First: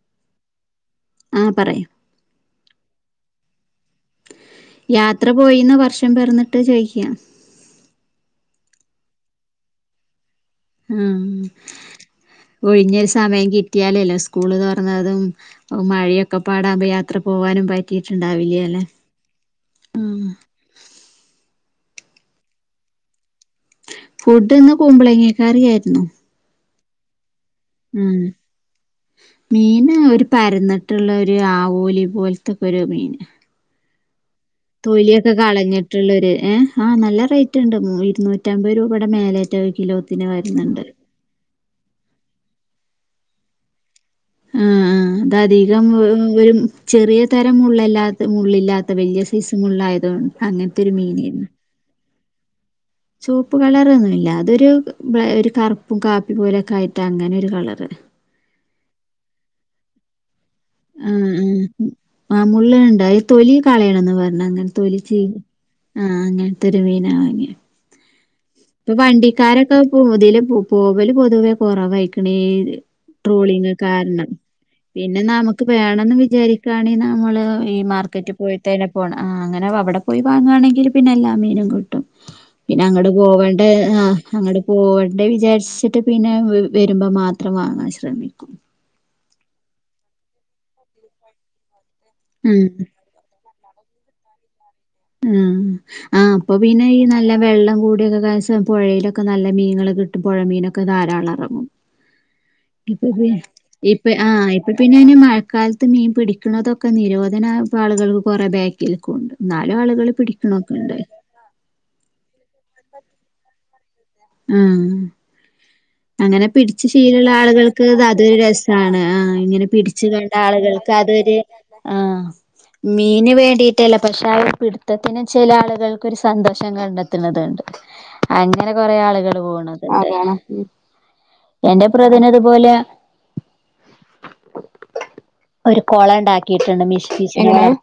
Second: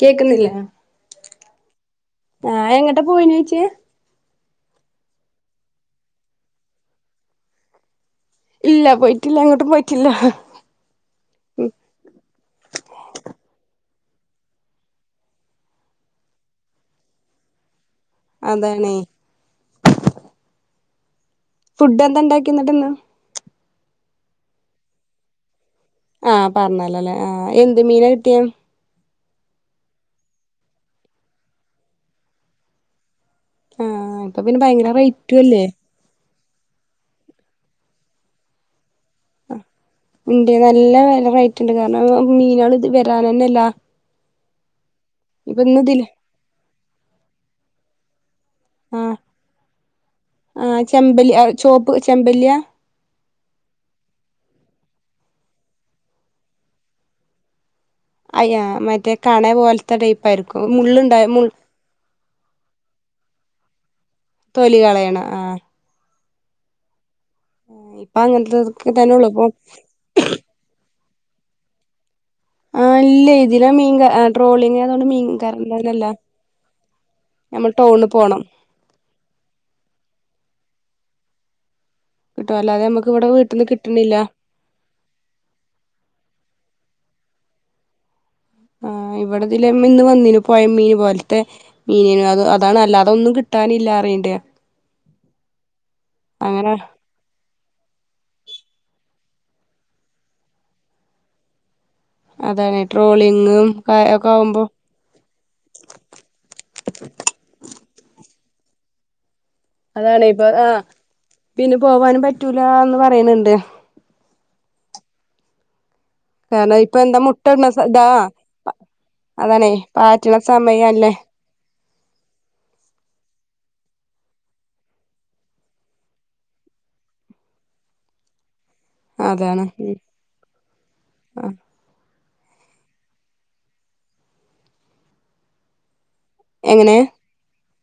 കേക്കുന്നില്ലേ ആഹ് പറയൂ ആഹ് എങ്ങട്ടാ പോയിനെ ചേച്ചി യാത്ര പോയിന്നോ വർഷം പെറന്നിട്ട് ചോയിക്കാ ഇല്ല പോയിട്ടില്ല എങ്ങോട്ടും പോയിട്ടില്ല ഒഴിഞ്ഞൊരു സമയം കിട്ടിയാലല്ലേ സ്കൂള് തുറന്നതും മഴയൊക്കെ പാടാവുമ്പോ യാത്ര പോകാനും പറ്റി നോക്കീട്ടുണ്ടാവില്ലേ അല്ലെ അതാണേ ആഹ് ഫുഡ് എന്താ ഇണ്ടാക്കി എന്നിട്ട് ഇന്ന് ഫുഡ് ഇന്ന് കുമ്പളങ്ങാ കറി ആയിരുന്നു. ആഹ് പർണലൊലെ ആഹ് ആഹ് എന്ത് മീനാ ഉം കിട്ടിയേ? മീന് ഒരു പരുന്നിട്ടുള്ള ഒരു ആവോലി പോലത്തൊക്കെ ഒരു മീന്. ആഹ്. ഇപ്പൊ പിന്നെ ഭയങ്കര തൊലിയൊക്കെ റേറ്റും അല്ലേ കളഞ്ഞിട്ടുള്ളരു ഏഹ് ആഹ് നല്ല റേറ്റ് ഉണ്ട്. ഉം ഇരുന്നൂറ്റമ്പത് രൂ പേടെ മേലേട്ട് ഒരു കിലോത്തിന് വരുന്നുണ്ട്. റ്റുണ്ട്. കാരണം മീനുകൾ ഇത് വരാൻ തന്നെല്ല. ആഹ് ആഹ് അത് അധികം ഒ ഒരു ചെറിയ തരം മുള്ളെല്ലാത്ത മുള്ളില്ലാത്ത ആഹ് വെല്യ സൈസ് മുള്ളായതുകൊണ്ട് അങ്ങൻത്തൊരു മീനേര്ന്ന് ചെമ്പല്ലിയ ചുവപ്പ് കളറൊന്നുമല്ല അതൊരു ഒരു ബ കറുപ്പും കാപ്പി പോലെയൊക്കെ ആയിട്ടാ അങ്ങനെ ഒരു കളറ് അയ്യാ മറ്റേ കണേ പോലത്തെ ടൈപ്പ ആയിരിക്കും ആ ആ മുള്ള് ഉണ്ടായി തൊലി കളയണന്ന് പ തൊലി കളയണ ആഹ ആ അങ്ങനത്തെ ഒരു മീനാ വങ്ങി ആഹ ഇപ്പ് ഇപ്പൊ വണ്ടിക്കാരൊക്കെ പോ പോതില് പോതില് പൊതുവെ കുറവായിരിക്കും പിന്നെത് ആഹ് ഇല്ല ഇതിലെ ട്രോളിങ് മീൻ കാരണം ട്രോളിങ് ആയതുകൊണ്ട് പിന്നെ നമുക്ക് മീൻകാരൻതന്നല്ല വേണേന്ന് വിചാരിക്കുകയാണെങ്കിൽ നമ്മള് നമ്മൾ ഈ ടൗണിൽ മാർക്കറ്റ് പോണം പോയിട്ടേന്നെ പോണം അങ്ങനെ അവിടെ പോയി വാങ്ങുയാണെങ്ക പിന്നെല്ലാ മീനും കി കിട്ടും അല്ലാതെ നമുക്ക് പോവണ്ട ആ അങ്ങട്ട് പോവണ്ട വിചാരിച്ചിട്ട് പിന്നെ വേ വരുമ്പോ മാത്രം വാങ്ങാൻ ശ്രമിക്കും ആ ഇവിടെതില് ഇന്ന് വന്നിന് പോയ മീന് പോലത്തെ മീനോ ഉം അതാണ്ല്ല അതൊന്നും കിട്ട് ട്ടാനില്ലാ അറിയീണ്ട ഉം ആഹ് അപ്പൊ പിന്നെ ഈ നല്ല വെള്ളം കൂടിയൊക്കെ ഒരുസം പുഴയിലൊക്കെ ക്കെന്നല്ല മീന കിട്ട് പുഴമീനൊക്കെ ധാരാളം ഇറങ്ങും അതാണ് ഇപ്പൊ ട്രോളിങ്ങും ഇപ്പ ഒക്കെ ആഹ ആവുമ്പോ ഇപ്പൊ പിന്നെന്നെ മഴക്കാലത്ത് മീൻ പിടിക്കുന്നതൊക്കെ നിരോധന പാളുകൾ കുറെ ബാക്കിൽ കൊണ്ട് ന [unintelligible] അതാണ് ഇപ്പൊ ആഹ പിന്നെ പോവാനും പ റ്റൂല എന്ന് പറയണണ്ട് ആഹ അങ്ങനെ കാരണം പിടിച്ചു ഇപ്പൊ എന്താ ശീലുള്ള മുട്ട ഇടണ ആളുകൾക്ക്ത് ഇതാ അതൊരു രസാണ് ആ ഇങ്ങനെ അതാണേ പിടിച്ചു കണ്ട പാറ്റണ ആളുകൾക്ക് സമയല്ലേ അതൊരു ആഹ മീന് വേണ്ടിട്ടല്ല പക്ഷെ ആ പിടുത്തത്തിന് ചില ആളുകൾക്കെരു സന്തോഷം കണ്ടെത്തണതുണ്ട് അയി അങ്ങനെ കൊറെേ ആളുകൾ അതാണ് പോണത് ഉം ആഹ് എന്റെ പ്ര ന് അതുപോലെ ഒരു കൊള ണ്ടാക്കിട്ടുണ്ട് എങ്ങനെ മിഷി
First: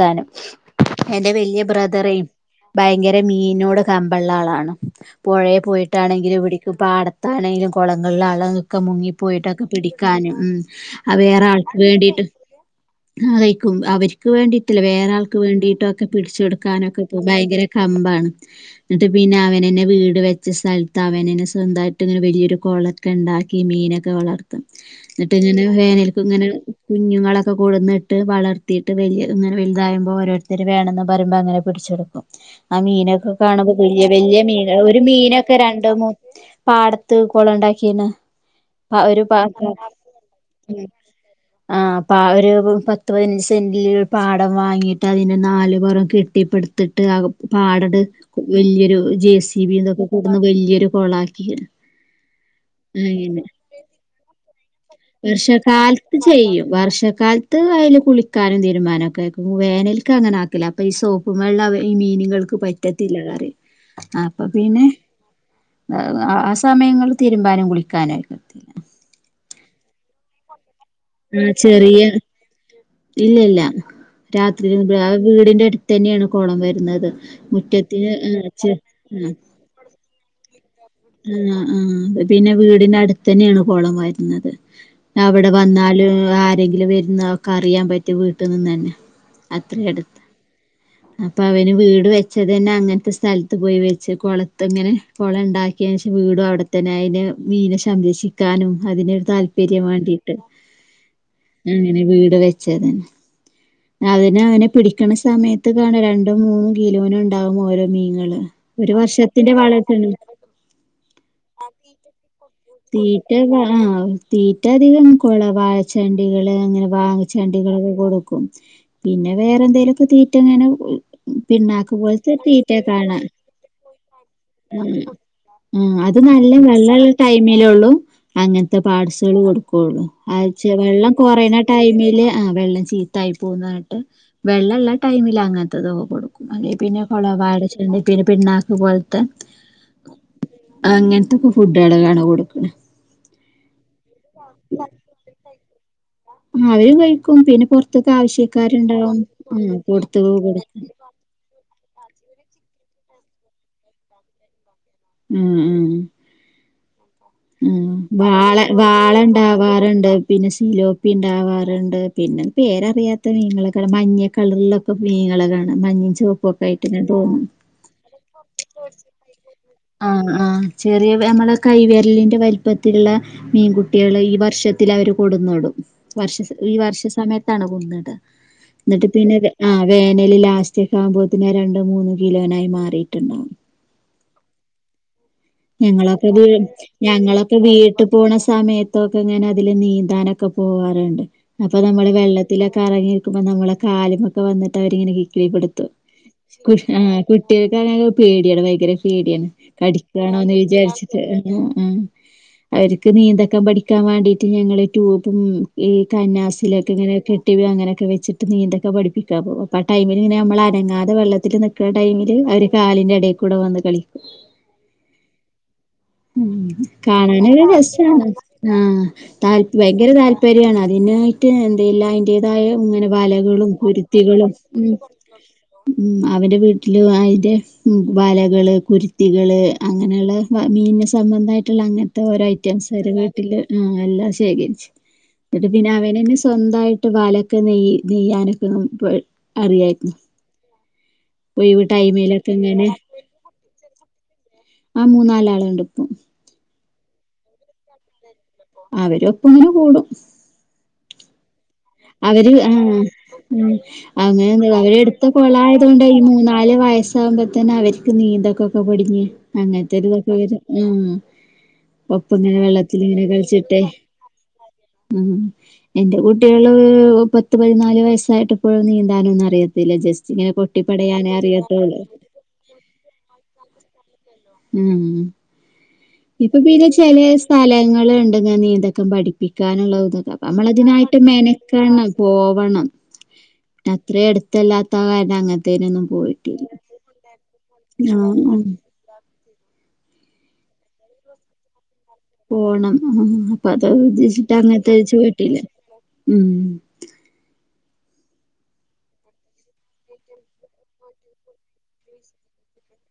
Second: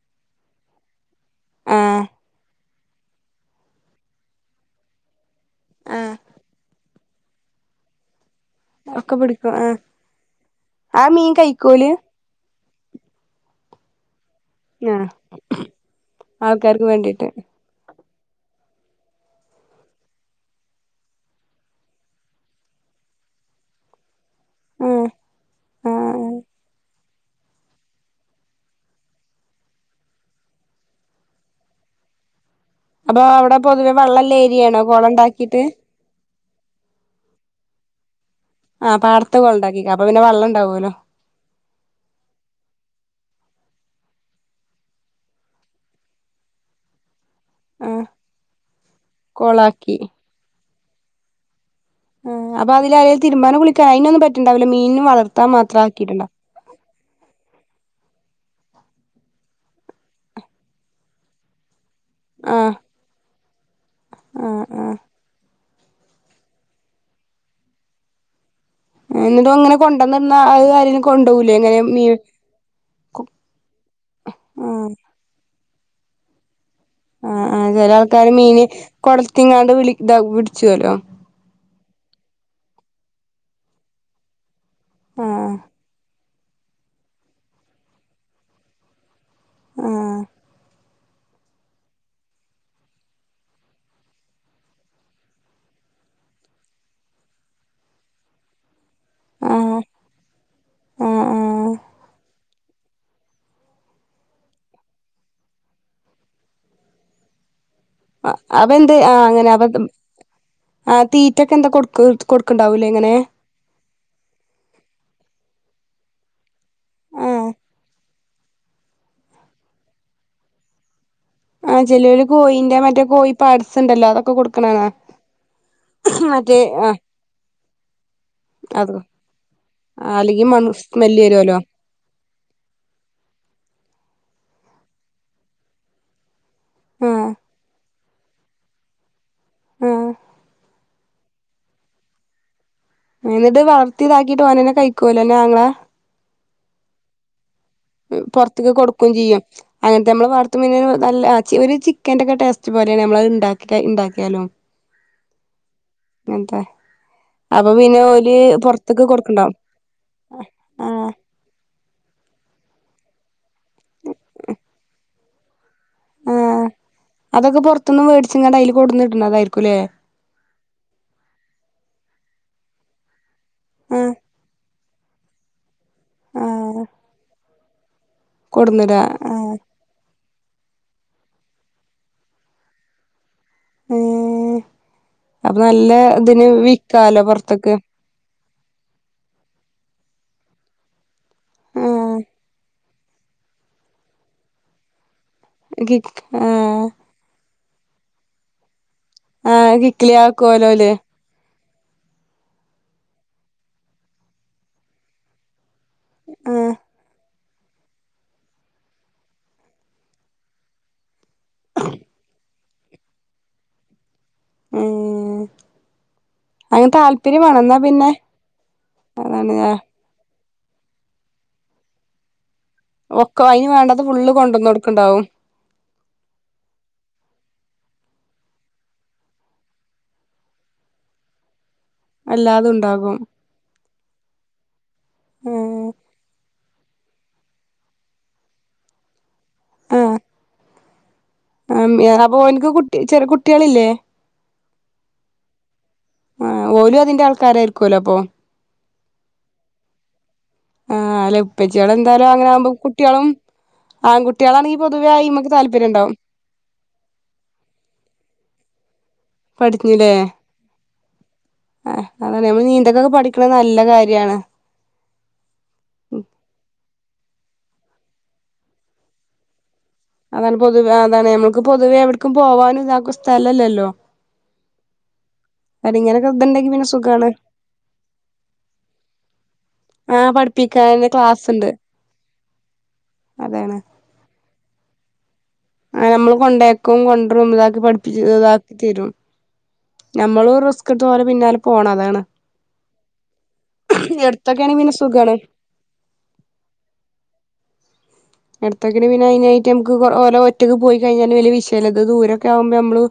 താനം എന്റെ വലിയ ആഹ് ബ്രദറേയും ഭയങ്കര മീനോട് കമ്പൊള്ള ആളാണ് പുഴയി ആഹ് പോയിട്ടാണെങ്കിലും ഇവിടുക്കെ പാട ത്താണേലും കൊളങ്ങളിലാ ളങ്ങളിലൊക്കെ ഒക്കെ പിടിക്കും മുങ്ങിപ്പോയിട്ടൊക്കെ ആ പിടിക്കാനും ഉം ആ അ മീൻ വേറെ ആൾക്ക് കഴിക്കോല് വേണ്ടിട്ട് ആ കഴിക്കും അവര് ക്ക് വേണ്ടിട്ടില്ല ആ വേറാൾക്ക് വേണ്ടിട്ടൊക്കെ ആൾക്കാർക്ക് പിടിച്ചൊടുക്കാനൊക്കെ പോം വേണ്ടിട്ട് ഭയങ്കര കമ്പാണ് ന്നിട്ട് പിന്നെ അവനെന്നെ വീട് വെച്ച സ്ഥലത്ത് അവനെന്നെ സ്വന്തായിട്ട് ഇങ്ങനെ വലിയൊരു കൊളൊക്കെ ഉണ്ടാക്കി മീനൊക്കെ വളർ ത്തും ആ ന്നിട്ട് ങ്ങനെ ആ വേനൽക്ക് ഇങ്ങനെ കുഞ്ഞുങ്ങളൊക്കെ കൊട്ന്നിട്ട് വളർത്തിയിട്ട് വലിയ ഇങ്ങനെ വലുതാകുമ്പോൾ ഓരോരുത്തര് വേണെന്ന് പറയുമ്പോ അങ്ങനെ പിടിച്ച് കൊടുക്കും ആ അപ്പൊ മീനൊക്കെ അവിടെ കാണുമ്പോ പൊതുവെ വലിയ വെള്ളല്ല വലിയ മീന ഏരിയാണോ ഒരു കുളം മീനൊക്കെ ഉണ്ടാക്കിട്ട് രണ്ട് മൂ പാടത്ത് കൊളം ഉണ്ടാക്കിണ് ആ ഒരു പാടത്ത് കുളം പാത്രം ഉണ്ടാക്കി അപ്പൊ പിന്നെ വെള്ളം ഉം ഉണ്ടാവുമല്ലോ ആ പ ഒരു പത്ത് പതിനഞ്ച് സെന്റില് പാടം വാങ്ങിയി്ട്ട് അതിന്റെ നാല് പൊറം കെട്ടിപ്പെടുത്തിട്ട് ആകും പാട് ആ വല്യൊരു ജെ സി ബി കൊളാക്കി ഇതൊക്കെ കൊണ്ടുവന്ന് വല്യൊരു കൊളാക്കി ആ അപ്പം അതില് തിരുമ്പാനും കുളിക്കാനും അതിനൊന്നും പറ്റുണ്ടാവില്ല മീൻ പക്ഷെ കാലത്ത് ചെയ്യും വർഷ കാലത്ത് അതിൽ കുളിക്കാനും തിരുമ്പാനും ഒക്കെ ആക്കും വേനൽക്ക് അങ്ങനെ ആക്കില്ല അപ്പൊ ഈ സോപ്പും വെള്ളം അ ഈ മീനുകൾക്ക് ആ പറ്റത്തില്ലാന്ന് പറയും അപ്പൊ ആ ആ പിന്നെ ആ സമയങ്ങൾ തിരുമ്പാനും കുളിക്കാനും അയ്ന്ന് കൊണ്ട്നിന്നാ അത് കാര്യങ്ങ ഉം ചെറിയ ഇല്ലില്ല രാത്രി ആ വീടിന്റെ അടു ത്തന്നെയാണ് കൊളം വര് രുന്നത് ആ ആ ചില മുറ്റത്തിന് ആൾക്കാര് ആ മീന് ചെറു ആ കൊടത്തിങ്ങാണ്ട് [unintelligible] ഉം ആ അതെ പിന്നെ വീടിന്റെ അടുത്തെന്നെണ് കൊളം വരുന്നത് ആ അവിടെ വന്നാല് ആ എന്തെങ്കിലും വരുന്നവൾക്കറിയാം പറ്റും വീട്ടിനിന്നെ ന്നെ അത്ര ആ എടുത്താ അപ്പൊ അവര് വീട് വെച്ചതെന്നെ അങ്ങൻത്തെ സ്ഥലത്ത് പോയി വെച്ച് കൊളത്ത് ങ്ങനെ കൊളം ണ്ടാക്കിയേന് ശേഷം വീടും അവിടെത്തന്നെ അയ്ന് മീനെ സംരക്ഷിക്കാനും അതിനൊരു ആഹ് താല്പര്യം വാണ്ടിട്ട് ആഹ് ആഹ് അങ്ങനെ വീട് വെ ച്ചത് അതിനെ അവന് പിടിക്കണ സമയ ത്ത് കാണാ രണ്ടും മൂന്നും കിലോ ന്ണ്ടാവും ഓരോ മീനുകള്. അവ ഒരു ന്തെ ആ അങ്ങനെ വർഷത്തിന്റെ അവ വളർത്തേണ്. ആ തീറ്റൊക്കെ എന്താ കൊടുക്ക കൊടുക്ക്‌ തീറ്റ ആ തീറ്റ അധികം കൊള വ യചണ്ടി ക ള് ങ്ങനെ വാങ്ങി ആഹ് ചണ്ടികളൊക്കെ കൊടുക്കും ക്കും പിന്നെ വേറെ ന്തെലൊക്കെ തീറ്റങ്ങനെ ആ ചെലോല് കോയിന്റെ മറ്റേ കോയി പാട്സ് ണ്ടല്ലോ അതൊക്കെ കൊട്ക്ക്ണെ കാണാ മറ്റേ ആ ഐ മേലൊള്ളൂ അങ്ങൻത്തെ പാട്സുകൾ കൊടുക്കും ആഹ് ആ അല്ലെങ്കി ചെ മണം വെള്ളം സ്മെല്ല് കൊറെണ വരുവല്ലോ ടൈമില് ആഹ് വെള്ളം ചീത്തായി പോവുന്നർഞ്ഞിട്ട് വെള്ള ള്ള ടൈമിൽ അങ്ങനത്തതൊക്കെകൊടുക്കു അതെ പിന്നെ കൊള ആഹ് വാഴടെ ചണ്ടി പിന്നെ പിണ്ണാക്ക് പോല്ത്തെ ആഹ് അങ്ങൻത്തെ കൊ ട്ടെടെ കാണാ കൊട്ക്ക് ണ് എന്നിട്ട് വളർ ത്തി താക്കിട്ട് ഓനെന്നെ കയിക്കോ ല്ലോ അൻ്റാങ്ങള അവരും കയിക്കും പിന്നെ പൊറത്ത്ക്ക് പൊർത്ത്ക്ക് കൊട്ക്കും ആവശ്യക്കാരുണ്ടാവും ചെയ്യും ഉം അങ്ങൻത്തെ നമ്മളെ കൊടുത്തൊക്കെ വളർത്ത മീൻ കൊടുക്കും നല്ല അ ചി ഒര് ചി ക്കന്റെ ക്കേ ടേസ്റ്റ് പോലെയ നമ്മളത്ണ്ടക്ക ഇണ്ടാ ക്യാലും ഉം ഉം എന്ത ഉം വാള വാള കൊടുക്ക്ണ്ടാവും ണ്ടാവാറ്ണ്ട് പിന്നെ സിലോപ്പി ആഹ് ണ്ടാവാറ്ണ്ട് പിന്നെ പേരറിയാത്ത മീനുകളൊക്കെ മഞ്ഞ കളറിലൊക്കെ മീനളെ ക മഞ്ഞിം ചോപ്പോക്കായിട്ട്ങ്ങനെ തോന്നും ച്ച് ങ്ങാണ്ട് അയ്ല് കൊട്ന്നിടുന്നതായിരി ആ ആ ചെറിയ അമ്മളെ കൈ വെര്ലിന്റെ വലി പ്പത്തില്ള്ള ആഹ് മീൻകുട്ട്യെള് ഈ വർഷത്തില് അവര് കൊടന്നിടും വർഷസ ഈ ആഹ് വർഷ സമയത്ത് ത്താണ് കൊട്ന്ന്ടാ ന്നിട്ട് പിന്നെ വേ ആഹ് വേനലിലാ ഫസ്റ്റൊക്കെ ആകുമ്പോത്തിന് രണ്ട് മൂന്ന് കിലോനായി മാറിയിറ്റ്ണ്ടാവും ഏഹ് അപ്പൊ നല്ല ഞങ്ങളൊക്കെ ഇത് ഇതിന് വിക്കാലോ ഞങ്ങളൊക്കെ പൊറത്ത്ക്ക് വീട്ടു പോണ സമയത്തൊക്കെ ഇങ്ങനെ അതില് നീന്താനൊ ക്കെ പോവാറ്ണ്ട് അപ്പൊ നമ്മള് ആഹ് വെള്ളത്തിലൊക് കറങ്ങിര്ക്കുമ്പം നമ്മളെ കാല് മ്മക്കവന്നട്ട് അവരിങ്ങനെ കി തീ കൊടുത്തു കിക്ക് കുശ് ആഹ് ആ കു ട്ടേക്കാണാലും പേടിയാണ് ഭയങ്കര പേടിയാണ് ആഹ് കിക്കിലി കടിക് അ ആക്കോലോല്ലേ നെയ്ജാര്ച് ട്ട് ഹ് ഹ്മ് അവര്ക്ക് നീന്തക്കം പഠിക്കാം വാണ്ടീട്ട് ഞങ്ങള് റ്റൂ പൂം ഈ ആഹ് കന്നാസിലൊക്കെങ്ങനെക്കെ [unintelligible] അങ്ങനൊക്കെ വെച്ചിട്ട് നീന്തക്കാം പഠിപ്പിക്കാം പോ അപ്പോ ആ ടൈമിൽ ഇങ്ങനെ മ്മളനങ്ങാതെ വെള്ള തില്നിക്കണ ടൈമില് അവര് കാലിന്റെ ഇടീക്കുടെ വെന്ന് കളിക്കും ഏഹ് കാണാനോര് റസാണ് ആ അതാണ് താൽ വയങ്കര താല്പ പ്പേരിയാണ് അതിനായിട്ട് ഇതില്ലാത്ത ഒക്കെ അയിന് വളകളും വേണ്ടത് ഫുള്ള് കുർഥികളും കൊണ്ടന്നൊടുക്ക്ണ്ടാവും മ്മ് അവരെ വീട്ടില് അയിന്റെ വളകള് കുര്തികൾ അങ്ങനെള വീന സംബന്താ ല്ല അങ്ങൻത്തെ ഓരോ എല്ലാതും ഐറ്റംസാരെ ഉണ്ടാകും വീട്ടില് ആ എല്ലാം ശേഖരിച്ച് ന്നട്ട് ആഹ് പിന്നവനെന്നെ ചെ സ്വന്തായിട്ട് വാലൊക്കെ നെയ്യ് നെയ്യാനൊക്കെണ് പ് ആ ഒഴിവ് ആം എന ടൈമിലൊക്കെ പ്പോൻക്ക് കുട്ട് ചെറെ കുട്ട്യേളില്ലേ ആമൂന്നാലാള് ഉണ്ട് ആ ഓലു ആ തിന്റെ ആൾക്കാരായിരിക്കുലോ അപ്പൊ അവര് ഒപ്പങ്കി കൂടും ആ അലപ് അവര് ആഹ് ഉം അങ്ങനെന്തേ ആൺകുട്ടികളാണെങ്കി പൊതുവേ അവര്ട്ത്ത അയിമക്ക് താല്പര്യം കൊളായതോണ്ടേ ഉണ്ടാവും ഈ മൂന്നാല് വയസ്സാകുമ്പത്തന്നെ അവര്ക്ക് നീന്തൊക്കൊക്കെ പടിക് ഹ്മ് പഠിഞ്ഞില്ലേ അങ്ങൻത്തെന്നതൊക്കെ വരാ ആ ആ അതാണ് ഒപ്പങ്ങനെ നമ്മള് വെള്ളത്തില് നീന്തക്കൊക്കെ ങ്ങനെ കൾ പഠിക്കണത് ച്ട്ട് നല്ല കാര്യാണ് ഹ്മ് എന്റെ കുടട്ടെ ഹ്ഹോ പത്ത് പതിനാല് വയസ്സായിട്ട്പ്പോഴും നീന്താനൊന്നും അറിയ അതാണ് പൊതുവെ അതാണ് നമ്മൾ ക്ക് പൊതുവേ എവിട്ക്കും പോവാനും താക്കും സ്ഥലല്ലല്ലോ ഉം ഉം അല്ല ഇങ്ങനൊക്കെ ഇപ്പൊ ഇതുണ്ടെങ്കി പിന്നെ ചെലെ സുഖാണ് സ്ഥലങ്ങള്ണ്ട് നീന്തക്കം ആ പഠിപ്പിക്കാനുള്ളതൊക്കെ അപ്പ പഠിപ്പിക്കാന് നമ്മള്തിനായിട്ട് ക്ലാസ് ഉണ്ട് മെനക്കണം പോവണം അതാണ് അത്രട് ത്തല്ലാത്ത കാരണം അങ്ങൻ ആ ഞമ്മള് കൊണ്ടേക്കും കൊണ്ടറും ഇതാക്കി ആഹ് ആഹ് പഠിപ്പിച്താക്കി തരും ഞമ്മള് റിസ്ക് എടുത്ത് ഓരെ പിന്നാലെ പോണം അതാണ്. പോണം ആ അപ്പൊ അത് ഉദ്ദേശിച്ചത് എടുത്തൊക്കെ ആണെങ്കി അങ്ങൻത്തെ പിന്നെ വെച്ച് സുഖാണ് വിട്ടില് ഉം എടത്തൊക്കിന് പിന്നെ അയിനായിട്ട് നമക്ക് ഓല് ഒറ്റയ്ക്ക് പോയി കഴിഞ്ഞാല് വലിയ വിഷയില്ല, ഇത് ദൂരൊക്കെ ആവുമ്പോ ഞമ്മള്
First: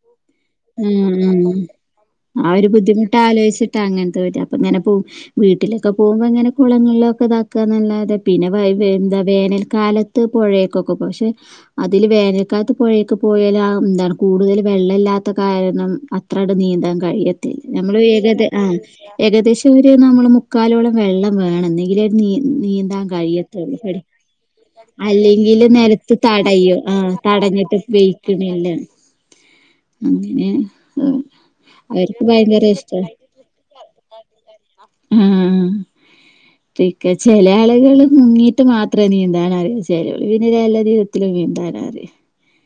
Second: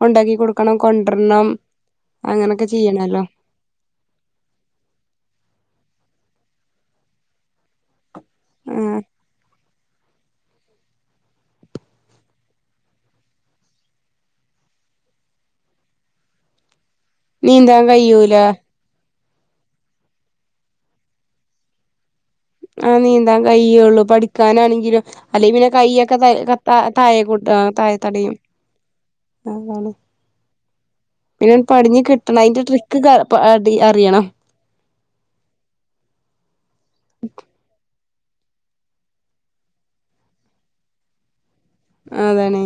കൊണ്ടാക്കി കൊടുക്കണം കൊണ്ടരണം ഉം ആ അങ്ങനൊക്കെ ഒരു ബുദ്ധിമുട്ട് ചെയ്യണല്ലോ ആലോചിച്ചിട്ടാ അങ്ങൻത്തോര് അപ്പ ഇങ്ങനെ പോവും വീട്ടിലൊക്കെ പോവുമ്പോ ഇങ്ങനെ കുളങ്ങളിലൊക്കെ ഇതാക്കാന്നല്ലാതെ പിന്നെ [unintelligible] ആഹ് എന്താ വേന കാലത്ത് പുഴയൊക്കൊക്കെ പക്ഷെ അതില് വേനൽക്കാലത്ത് പുഴയൊക്കെ പോയൽ എന്താണ് കൂടുതൽ വെള്ളമല്ലാത്ത കാരണം അത്രണ്ട് നീന്താൻ കരേലെത്തി നീന്താൻ നമ്മള് വേഗം കഴിയൂല ഇത് ആ ഏകദേശം ഒരു നമ്മള് മുക്കാലോളം വെള്ളം വേണം എന്നെങ്കിലെ ഒരു നീ ആഹ് നീന്താൻ കഴിയത്തുള്ളൂ. പടി കയ്യുള്ളു. പഠിക്കാനാണെങ്കിലും അല്ലെങ്കി അല്ലെങ്കില് പിന്നെ നിലത്ത് കയ്യൊക്കെ താ തടയും ആഹ് തായെ മുട്ടും. തടഞ്ഞിട്ട് താഴെ തടയും വെയ്ക്കണില്ല. അതാണ്. അങ്ങനെ പിന്നൊന്ന് പടിഞ്ഞ് അവർക്ക് കിട്ടണൈ ഐന്റെ ഭയങ്കര ഇഷ്ട ട്രിക്ക് ക പടി അറിയണം ഉം ഉം ക്ക ചില ആളുകള് മുങ്ങീട്ട് മാത്രേ നീന്താനറിയാെള്ളൂ ചിലോര് പിന്നെ ചെല രിധത്തില് നീന്താൻ അറിയാം അതാണെ.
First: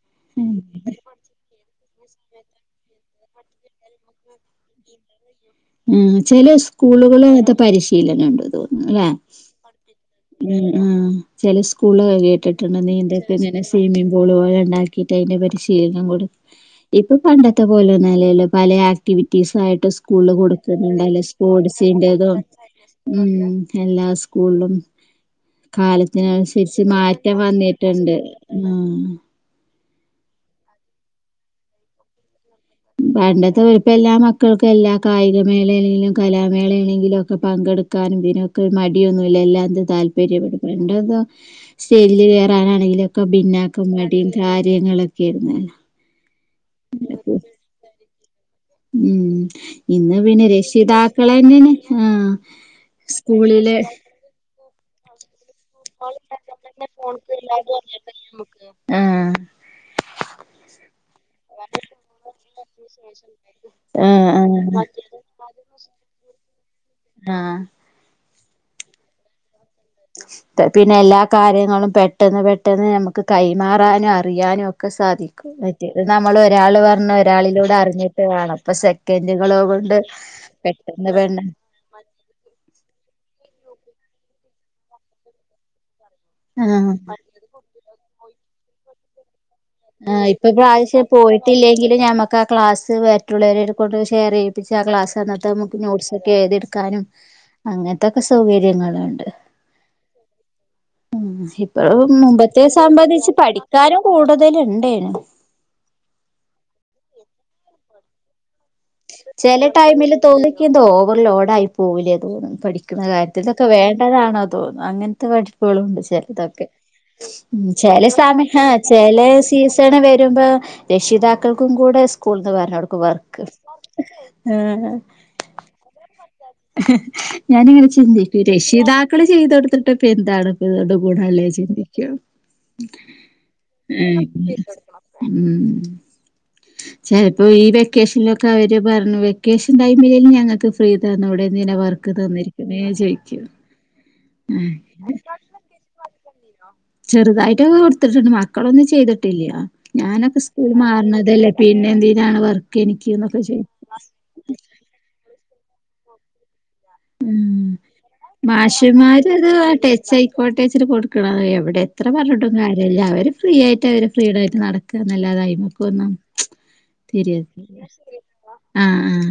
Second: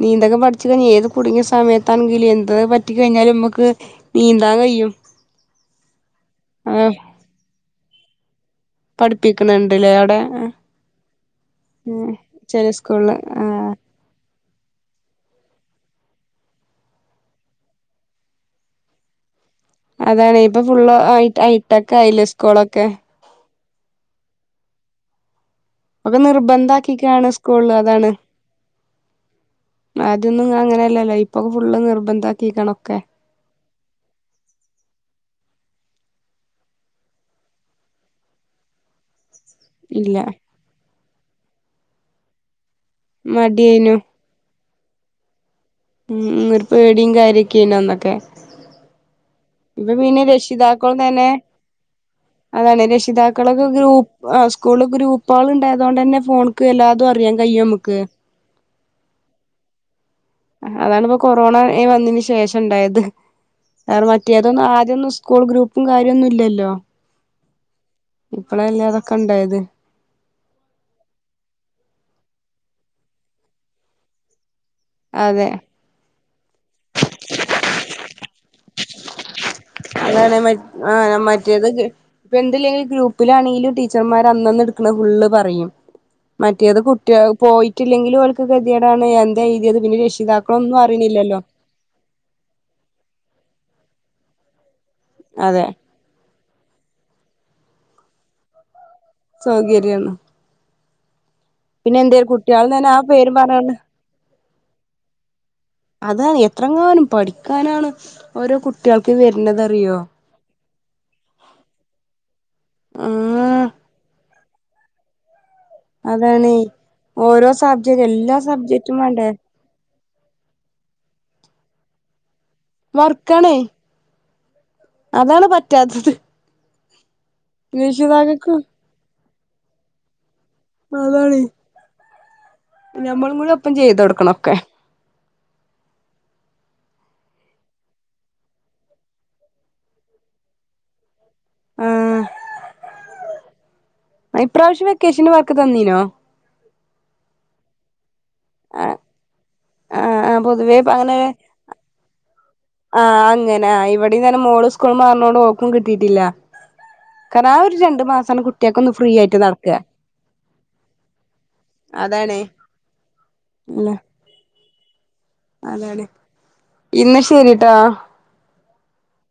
നീന്തലൊക്കെ പഠിച്ചില്ലെങ്കി ഏത് കുടുങ്ങിയ സമയ ത്താണെങ്കില് എന്തത് പറ്റി കഴിഞ്ഞാലും ഇമ്മക്ക് നീന്താൻ കയ്യും. ഉം ചെല സ്കൂളുകള് അതൊക്കെ പരി ശീലനം ഉണ്ട്. തോന്നണു അല്ലെ. പഠിപ്പിക്കണണ്ട്ല്ലേ അവിടെ ചില സ്കൂള് ഉം ചെല കേട്ടിട്ടുണ്ട് സ്കൂളില് നീന്തലൊക്കെ ഇങ്ങനെ ആഹ് സ്വിമ്മിംഗ് പൂൾ പോലെ ഉണ്ടാക്കിയിട്ട് അതിന്റെ പരി പിന്നങ്ങോട്ട് ഇപ്പൊ പണ്ടത്തെ പോലെ ഒന്നല്ലല്ലോ പലെ ആക്ടിവി പീസായിട്ട് സ്കൂള് അതാണ് കൊട് ഇപ്പൊ ഫുള്ള് ഹൈ ഹൈട്ടക്കെ ആയില്ലേ സ്കൂളൊക്കെ. ഉം എല്ലാ സ്കൂളിലും. ഒക്കെ കാലത്തിനനുസരിച്ച് നിർബന്ധാക്കിക്കാണ് മാറ്റം സ്കൂളില് അതാണ് വന്നിട്ടുണ്ട്. ആഹ് ഇല്ലല്ല ഇപ്പൊക ഫുള്ള് നിർബന്ധാ പണ്ടത്തെ വലിപ്പ എല്ലാ മക്കൾക്കും എല്ലാ കായികമേ ളെലേലും കലാമേള ഏണെങ്കിലും ഒക്കെ പങ്കെട്ക്കാനും ഇതിനൊക്കെ ഒര്മടിയൊന്നു എല്ല എല്ലാത്തിനും ഇല്ല താല്പര്യപ്പെടും പണ്ടാെക്ക സ്റ്റേജില് കേറാനാണ് അയിലൊക്കെ ബിന്നാക്കും മടിയേനു മടീ [unintelligible] ഏങ്ങലൊക്കെ ആയിരുന്നല്ലാ [unintelligible] പേടിം കാര്യൊക്കേനന്നൊക്കെ ഉം ഇന്ന് പിന്നെ രക്ഷിതാക്കളും തന്നെ രക്ഷിതാക്കളന്നേണ് ആ സ്കൂളില് കൂളു ഗ്രൂപ്പ് പ്പോളുണ്ടായതോണ്ടന്നെ ഫോണ്ക്ക് എല്ലാതും അറിയാൻ കയ്യും ഇമക്ക്, ആഹ് അതാണ്പ്പോ കൊറോണ വന്നതിന് ശേഷം ഇണ്ടായത്. ആഹ് റ്റേതൊന്ന് ആഹ് ആദ്യൊന്നു സ്കൂൾ ഗ്രൂപ്പും കാര്യൊന്നുല്ലല്ലോ ആഹ് പ്പളല്ലേ തൊക്കെണ്ടായത് പിന്നെ എല്ലാ കാര്യങ്ങളും പെട്ടെന്ന് പെട്ടെന്ന് നമ്മക്ക് കൈമാറാനു അറിയാനൊ ക്കെ അതെ സാധിക്കും. മറ്റത് നമ്മള് ഒരാള് പർഞ്ഞ് ഒരാളിലൂടെ അറിഞ്ഞ് വേണം പ്പൊ സെക്കൻഡുകളോകൊ താണ് മ ആ മറ്റേത് കി ഇപ്പൊ എന്ത്‌ല്ലെങ്കില് ഗ്രൂപ്പിലാണെങ്കിലും ടീച്ചർമാര് അന്നന്ന്ട്ക്ണെ ഫുള്ള് പറയും മറ്റേത് ആഹ് കുട്ട്യേള് പോയിട്ടില്ലെങ്കിലോൽ ക് തിയേടാണ് എ ആ ഇപ്പൊ പ്രാവശ്യം പോയിട്ടില്ലെങ്കിലും ഞമ്മക്ക് ആ ക്ലാസ്സ് മറ്റുള്ളവരെട് ക്കൊണ്ട് ഷെയറെയ്യിപ്പിച് ത് ആ ക്ലസന്നത്തെ അതെ മുക് നോട്ട്സൊക്കെ എഴ്‌തിട് ക്കാനും അങ്ങൻത്തൊക്കെ സൗകര്യങ്ങളാ സൗകര്യണ് ഇപ്പളും മുമ്പത്തെ തന്നെ ആ പേര് സംബന്ധിച്ച് പറഞ്ഞോണ്ട് പഠിക്കാനും കൂട് ത് ല്ണ്ടേനു അതാ എത്രങ്ങാനും പഠിക്കാനാണ് ഓരോ കുട്ട് ചെല ടൈമില് തോന്നി എന്താ ഓവർലോഡ് ആയി പോവുലേ തോന്ന് പഠിക്കുന്ന ആ കാര്യത്തി ഇതൊക്കെ വേണ്ടതാണോ തോന്ന അങ്ങൻത്തെ വട് പ്പോളുംണ്ട് അതാണ് ചെലതൊക്കെ ഓരോ സബ്ജക്ട് ചെല സ എല്ലാ സബ്ജക്റ്റും വേണ്ടേ സീസണ് വെ [unintelligible] രഷിതാക്കൾക്കും കൂടെ സ് കുളിന്ന് വരാണോക്ക് വർക്ക് വർക്കാണേ ആഹ് അതാണ് പറ്റാത്തത് ഞാനിങ്ങനെ ചിന്തിക്കൂ രക്ഷിതാക്കൾക്കും രഷിത മക്കള് ചെയ്ത് കൊടുത്തിട്ട്പ്പൊ എന്താണ് ഇതോണ്ട് അതാണ് ഗുണള്ളെന്ന് ചിന്തിക്കോം ഞമ്മളും കൂടെ ഒപ്പം ചെയ്ത് കൊടുക്കണോക്കെ ഏഹ് ഉം ചെലപ്പോ ഈ വെക്കേഷനിലൊക്കെ അവര് പറഞ്ഞു വെക്കേഷൻ ടൈമിലേലും ഞങ്ങക്ക് ഫ്രീ ന്നുടെ ന്തിനാ വർക്ക് ആഹ് തന്നിരിക്കുനെ ചോയിക്കും ഉം ഇപ്രാവശ്യം വെക്കേഷന് വർക്ക് തന്നീനോ ചെറുതായിട്ടൊക്കെ കൊട് ത്തിട്ട്ട്ട്ണ്ട് മക്കളൊന്നും ആഹ് ചെയ്തിട്ടില്ല്യാ ആഹ് ഞാനൊക്കെ സ്കൂൾ പൊതുവേ അങ്ങനെ മാർണതല്ലേ പിന്നെ എന്തിനാണ് വെർ ആഹ് അങ്ങനെ ഇവിടീതന്നെ മോള് സ്കൂൾ മാറുന്നോണ്ട് ഓ ക്കും കിട്ടീട്ടില്ല ഉം ഫ്രീ ആയിട്ട് മാഷ്മാര്ത് നടക്കുക ടെച്ചയിക്കോട്ടെച്ച്ട്ട് കൊടുക്ക്ണതാ എവിടെ എത്ര അതാണ് പറഞ്ഞിട്ടും കാര്യല്ല അവര് ഫ്രീ ആയിട്ട് അവര് ഫ്രീടായിട്ട് അതാണ് നടക്കന്നല്ലാതായിമക്കൊന്നും ഇന്നാ ശരിട്ടോ തരിയലില്ല ആ ആ